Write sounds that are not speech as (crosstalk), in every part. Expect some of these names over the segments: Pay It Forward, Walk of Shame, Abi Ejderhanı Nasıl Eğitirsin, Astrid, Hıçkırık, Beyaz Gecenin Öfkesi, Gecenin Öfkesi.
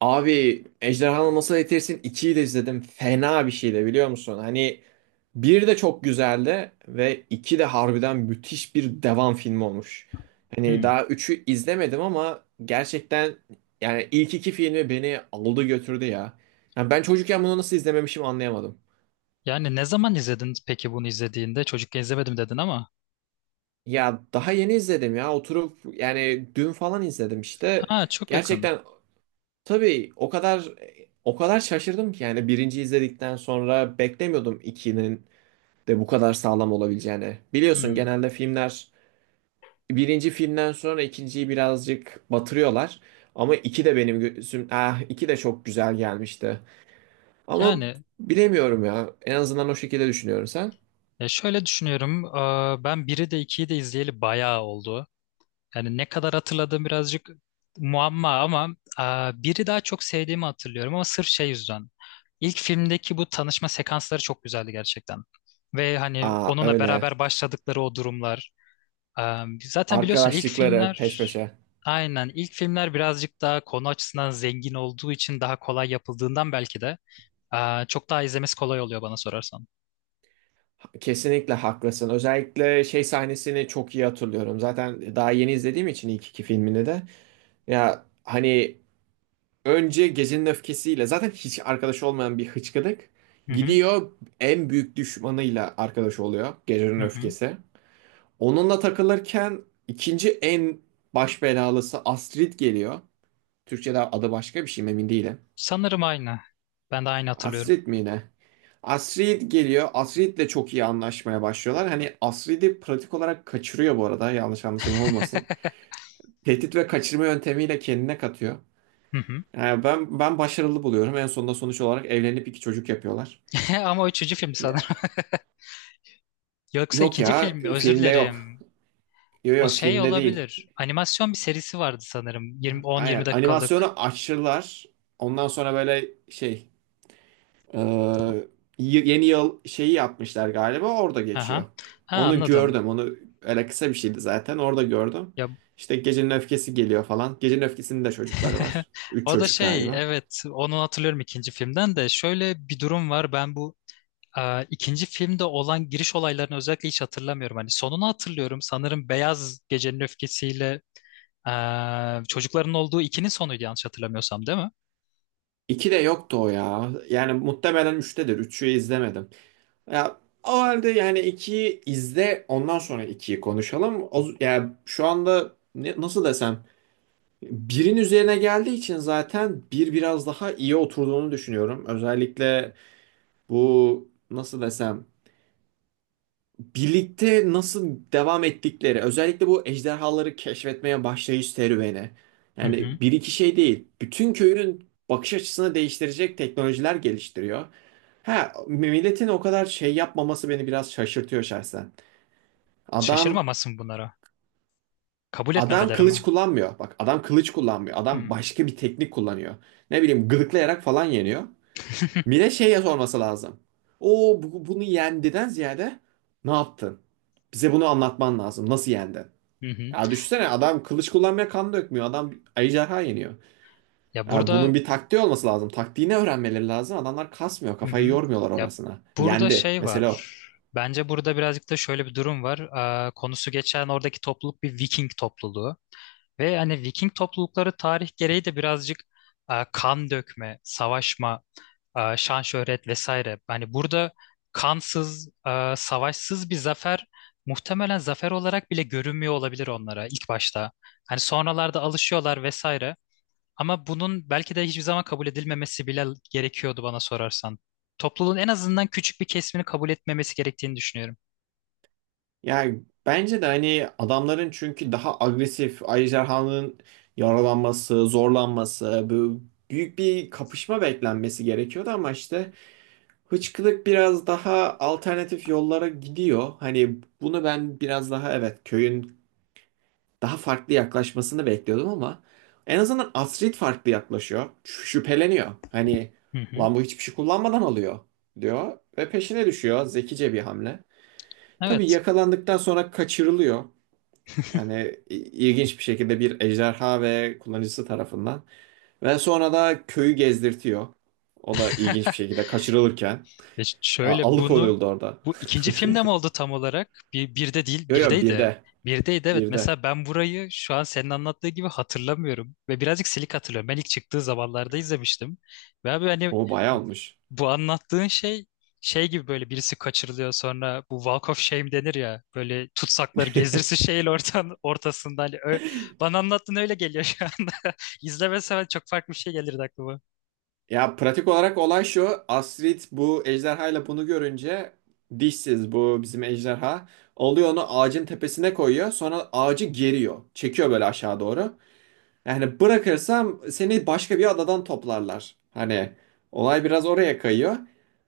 Abi Ejderhanı Nasıl Eğitirsin ikiyi de izledim. Fena bir şeydi biliyor musun? Hani bir de çok güzeldi ve iki de harbiden müthiş bir devam filmi olmuş. Hani Hmm. daha üçü izlemedim ama gerçekten yani ilk iki filmi beni aldı götürdü ya. Yani ben çocukken bunu nasıl izlememişim anlayamadım. Yani ne zaman izledin peki bunu izlediğinde? Çocukken izlemedim dedin ama. Ya daha yeni izledim ya oturup yani dün falan izledim işte. Ha, çok yakın. Gerçekten tabii o kadar o kadar şaşırdım ki yani birinci izledikten sonra beklemiyordum 2'nin de bu kadar sağlam olabileceğini. Biliyorsun Hmm. genelde filmler birinci filmden sonra ikinciyi birazcık batırıyorlar. Ama iki de benim gözüm, ah iki de çok güzel gelmişti. Ama Yani bilemiyorum ya. En azından o şekilde düşünüyorum sen. ya şöyle düşünüyorum. Ben biri de 2'yi de izleyeli bayağı oldu. Yani ne kadar hatırladığım birazcık muamma ama biri daha çok sevdiğimi hatırlıyorum ama sırf şey yüzden. İlk filmdeki bu tanışma sekansları çok güzeldi gerçekten. Ve hani Aa onunla öyle. beraber başladıkları o durumlar. Zaten biliyorsun Arkadaşlıkları peş peşe. İlk filmler birazcık daha konu açısından zengin olduğu için daha kolay yapıldığından belki de çok daha izlemesi kolay oluyor bana sorarsan. Kesinlikle haklısın. Özellikle şey sahnesini çok iyi hatırlıyorum. Zaten daha yeni izlediğim için ilk iki filmini de. Ya hani önce gecenin öfkesiyle zaten hiç arkadaşı olmayan bir hıçkıdık Hı hı, gidiyor, en büyük düşmanıyla arkadaş oluyor gecenin hı hı. öfkesi. Onunla takılırken ikinci en baş belalısı Astrid geliyor. Türkçe'de adı başka bir şey mi emin değilim. Sanırım aynı. Ben de aynı hatırlıyorum. Astrid mi ne? Astrid geliyor. Astrid'le çok iyi anlaşmaya başlıyorlar. Hani Astrid'i pratik olarak kaçırıyor bu arada. Yanlış anlaşılma olmasın. Tehdit ve kaçırma yöntemiyle kendine katıyor. Hı hı. Yani ben başarılı buluyorum. En sonunda sonuç olarak evlenip iki çocuk yapıyorlar. (laughs) Ama o üçüncü film sanırım. Ya, (laughs) Yoksa yok ikinci film ya mi? Özür filmde yok. dilerim. Yok O yok şey filmde değil. olabilir. Animasyon bir serisi vardı sanırım. 20, 10-20 Aynen dakikalık. animasyonu açtılar. Ondan sonra böyle şey e, yeni yıl şeyi yapmışlar galiba orada Aha. geçiyor. Ha, Onu anladım. gördüm onu, öyle kısa bir şeydi zaten orada gördüm. Ya. İşte Gecenin Öfkesi geliyor falan. Gecenin öfkesinde de çocukları (laughs) var. Üç O da çocuk şey, galiba. evet, onu hatırlıyorum. İkinci filmden de şöyle bir durum var, ben bu ikinci filmde olan giriş olaylarını özellikle hiç hatırlamıyorum. Hani sonunu hatırlıyorum sanırım, Beyaz Gecenin Öfkesiyle çocukların olduğu ikinin sonuydu, yanlış hatırlamıyorsam, değil mi? İki de yoktu o ya. Yani muhtemelen üçtedir. Üçü izlemedim. Ya o halde yani 2'yi izle ondan sonra ikiyi konuşalım. O, yani şu anda nasıl desem birin üzerine geldiği için zaten bir biraz daha iyi oturduğunu düşünüyorum. Özellikle bu nasıl desem birlikte nasıl devam ettikleri, özellikle bu ejderhaları keşfetmeye başlayış serüveni. Hı hı. Yani bir iki şey değil. Bütün köyün bakış açısını değiştirecek teknolojiler geliştiriyor. Ha, milletin o kadar şey yapmaması beni biraz şaşırtıyor şahsen. Adam Şaşırmamasın bunlara. Kabul adam etmemeleri mi? kılıç kullanmıyor. Bak adam kılıç kullanmıyor. Hı Adam başka bir teknik kullanıyor. Ne bileyim gıdıklayarak falan yeniyor. Mine şeye sorması lazım. O bunu yendiden ziyade ne yaptın? Bize bunu anlatman lazım. Nasıl yendin? hı. Hı. Ya düşünsene adam kılıç kullanmaya kan dökmüyor. Adam ejderha yeniyor. Ya Ya bunun burada. bir taktiği olması lazım. Taktiğini öğrenmeleri lazım. Adamlar kasmıyor. Hı Kafayı hı. yormuyorlar Ya orasına. burada Yendi. şey Mesela o. var. Bence burada birazcık da şöyle bir durum var. Konusu geçen oradaki topluluk bir Viking topluluğu. Ve hani Viking toplulukları tarih gereği de birazcık kan dökme, savaşma, şan şöhret vesaire. Hani burada kansız, savaşsız bir zafer muhtemelen zafer olarak bile görünmüyor olabilir onlara ilk başta. Hani sonralarda alışıyorlar vesaire. Ama bunun belki de hiçbir zaman kabul edilmemesi bile gerekiyordu bana sorarsan. Topluluğun en azından küçük bir kesimini kabul etmemesi gerektiğini düşünüyorum. Yani bence de hani adamların, çünkü daha agresif, ejderhanın yaralanması, zorlanması, bu büyük bir kapışma beklenmesi gerekiyordu ama işte Hıçkırık biraz daha alternatif yollara gidiyor. Hani bunu ben biraz daha, evet, köyün daha farklı yaklaşmasını bekliyordum ama en azından Astrid farklı yaklaşıyor. Şüpheleniyor. Hani Hı hı. lan bu hiçbir şey kullanmadan alıyor diyor ve peşine düşüyor. Zekice bir hamle. Tabii Evet. yakalandıktan sonra kaçırılıyor. Yani ilginç bir şekilde bir ejderha ve kullanıcısı tarafından. Ve sonra da köyü gezdirtiyor. O da (laughs) ilginç bir şekilde kaçırılırken. E ş- Ya, şöyle bunu, alıkonuldu orada. bu ikinci (laughs) filmde mi oldu tam olarak? Bir, birde değil, Yo yo birdeydi. birde. Birdeydi, evet. Birde. Mesela ben burayı şu an senin anlattığı gibi hatırlamıyorum. Ve birazcık silik hatırlıyorum. Ben ilk çıktığı zamanlarda izlemiştim. Ve abi hani O bayağı olmuş. bu anlattığın şey gibi, böyle birisi kaçırılıyor, sonra bu Walk of Shame denir ya, böyle tutsakları gezdirsin şeyin ortasında, hani bana anlattığın öyle geliyor şu anda. (laughs) İzlemesem çok farklı bir şey gelirdi aklıma. Ya pratik olarak olay şu. Astrid bu ejderhayla bunu görünce, dişsiz bu bizim ejderha. Alıyor onu ağacın tepesine koyuyor. Sonra ağacı geriyor. Çekiyor böyle aşağı doğru. Yani bırakırsam seni başka bir adadan toplarlar. Hani olay biraz oraya kayıyor.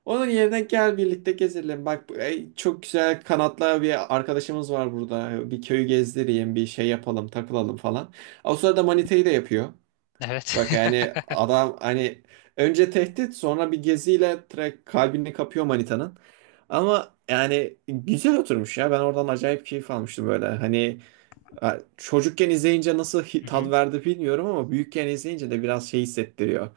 Onun yerine gel birlikte gezelim. Bak ey, çok güzel kanatlı bir arkadaşımız var burada. Bir köyü gezdireyim, bir şey yapalım, takılalım falan. O sırada manitayı da yapıyor. Evet. Bak yani adam hani önce tehdit sonra bir geziyle direkt kalbini kapıyor manitanın. Ama yani güzel oturmuş ya. Ben oradan acayip keyif almıştım böyle. Hani ya, çocukken izleyince nasıl (laughs) Hı hı. tat verdi bilmiyorum ama büyükken izleyince de biraz şey hissettiriyor.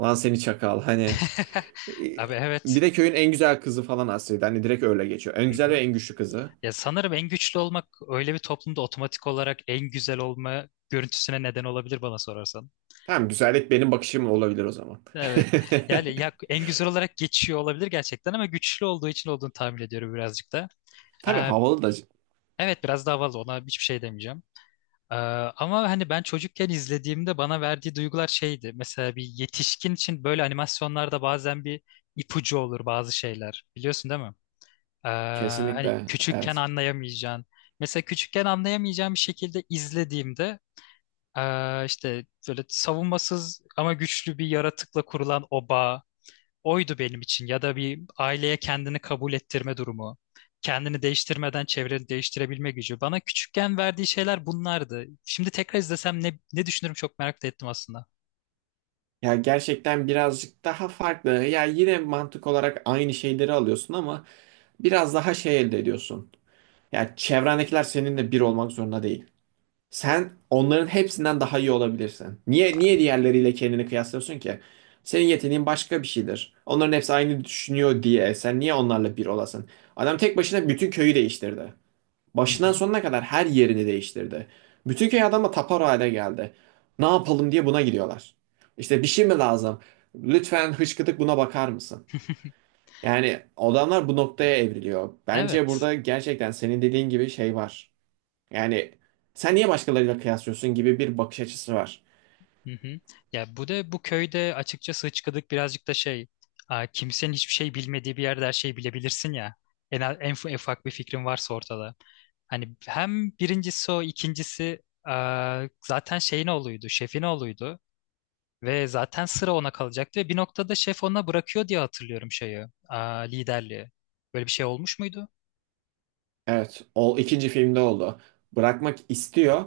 Lan seni çakal hani. (laughs) e, Abi, Bir evet. de köyün en güzel kızı falan aslında. Hani direkt öyle geçiyor. En Hı güzel ve hı. en güçlü kızı. Ya sanırım en güçlü olmak öyle bir toplumda otomatik olarak en güzel olma görüntüsüne neden olabilir bana sorarsan. Tamam, güzellik benim bakışım olabilir o zaman. (laughs) Evet. Yani ya en güzel olarak geçiyor olabilir gerçekten ama güçlü olduğu için olduğunu tahmin ediyorum birazcık da. Tabii Ee, havalı da, evet, biraz daha fazla ona hiçbir şey demeyeceğim. Ee, ama hani ben çocukken izlediğimde bana verdiği duygular şeydi. Mesela bir yetişkin için böyle animasyonlarda bazen bir ipucu olur bazı şeyler. Biliyorsun değil mi? Ee, hani kesinlikle küçükken evet. anlayamayacağın. Mesela küçükken anlayamayacağım bir şekilde izlediğimde işte böyle savunmasız ama güçlü bir yaratıkla kurulan o bağ oydu benim için. Ya da bir aileye kendini kabul ettirme durumu. Kendini değiştirmeden çevreni değiştirebilme gücü. Bana küçükken verdiği şeyler bunlardı. Şimdi tekrar izlesem ne düşünürüm çok merak da ettim aslında. Ya gerçekten birazcık daha farklı. Ya yine mantık olarak aynı şeyleri alıyorsun ama biraz daha şey elde ediyorsun. Ya çevrendekiler seninle bir olmak zorunda değil. Sen onların hepsinden daha iyi olabilirsin. Niye diğerleriyle kendini kıyaslıyorsun ki? Senin yeteneğin başka bir şeydir. Onların hepsi aynı düşünüyor diye sen niye onlarla bir olasın? Adam tek başına bütün köyü değiştirdi. Hı hı. Başından sonuna kadar her yerini değiştirdi. Bütün köy adama tapar hale geldi. Ne yapalım diye buna gidiyorlar. İşte bir şey mi lazım? Lütfen hışkıdık buna bakar mısın? (laughs) Yani adamlar bu noktaya evriliyor. Bence Evet. burada gerçekten senin dediğin gibi şey var. Yani sen niye başkalarıyla kıyaslıyorsun gibi bir bakış açısı var. Hı hı. Ya bu da, bu köyde açıkçası hıçkıdık birazcık da şey, kimsenin hiçbir şey bilmediği bir yerde her şeyi bilebilirsin ya. En ufak bir fikrin varsa ortada. Hani hem birincisi o, ikincisi zaten şeyin oğluydu şefin oğluydu. Ve zaten sıra ona kalacaktı ve bir noktada şef ona bırakıyor diye hatırlıyorum liderliği. Böyle bir şey olmuş muydu? Evet, o ikinci filmde oldu. Bırakmak istiyor.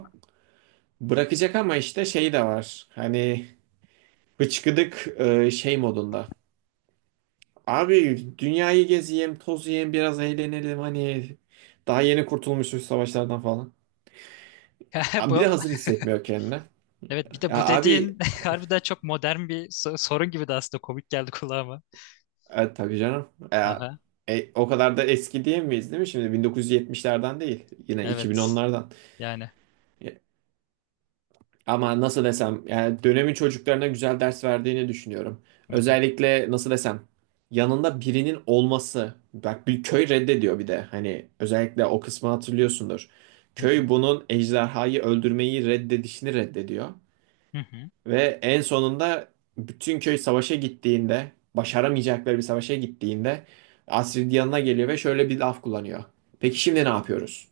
Bırakacak ama işte şey de var. Hani bıçkıdık şey modunda. Abi dünyayı gezeyim, tozayım, biraz eğlenelim, hani daha yeni kurtulmuşuz savaşlardan falan. (laughs) Bir Bu, de hazır hissetmiyor kendini. evet, bir de Ya bu abi dediğin (laughs) harbiden çok modern bir sorun gibi de, aslında komik geldi kulağıma. Tabii canım. Ya, Aha, o kadar da eski diyemeyiz değil mi? Şimdi 1970'lerden değil. Yine evet. 2010'lardan. Yani. Ama nasıl desem yani dönemin çocuklarına güzel ders verdiğini düşünüyorum. Hı hı, Özellikle nasıl desem yanında birinin olması. Bak bir köy reddediyor, bir de hani özellikle o kısmı hatırlıyorsundur. hı hı, Köy bunun ejderhayı öldürmeyi reddedişini reddediyor. hı hı, Ve en sonunda bütün köy savaşa gittiğinde, başaramayacakları bir savaşa gittiğinde, Astrid yanına geliyor ve şöyle bir laf kullanıyor. Peki şimdi ne yapıyoruz?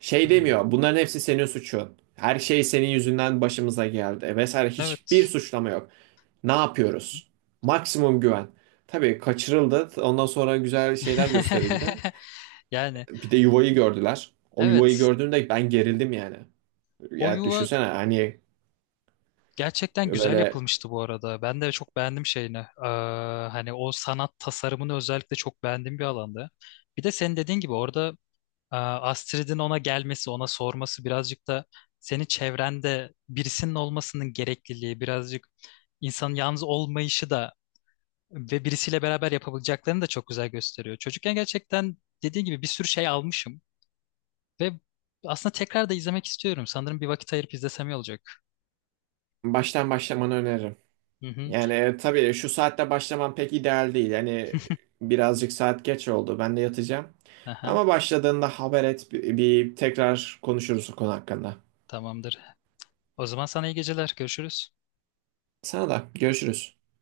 Şey hı. demiyor. Bunların hepsi senin suçun. Her şey senin yüzünden başımıza geldi vesaire. Hiçbir Evet. suçlama yok. Ne yapıyoruz? Maksimum güven. Tabii kaçırıldı. Ondan sonra güzel şeyler gösterildi. (laughs) Yani, Bir de yuvayı gördüler. O yuvayı evet, gördüğümde ben gerildim yani. o Ya yuva düşünsene hani gerçekten güzel böyle yapılmıştı bu arada. Ben de çok beğendim şeyini. Hani o sanat tasarımını özellikle çok beğendiğim bir alanda. Bir de senin dediğin gibi orada Astrid'in ona gelmesi, ona sorması birazcık da senin çevrende birisinin olmasının gerekliliği, birazcık insanın yalnız olmayışı da ve birisiyle beraber yapabileceklerini de çok güzel gösteriyor. Çocukken gerçekten dediğin gibi bir sürü şey almışım ve aslında tekrar da izlemek istiyorum. Sanırım bir vakit ayırıp izlesem iyi olacak. baştan başlamanı öneririm. Hı hı. Yani tabii şu saatte başlaman pek ideal değil. Yani birazcık saat geç oldu. Ben de yatacağım. Aha, Ama başladığında haber et. Bir tekrar konuşuruz o konu hakkında. tamamdır. O zaman sana iyi geceler. Görüşürüz. Sana da görüşürüz.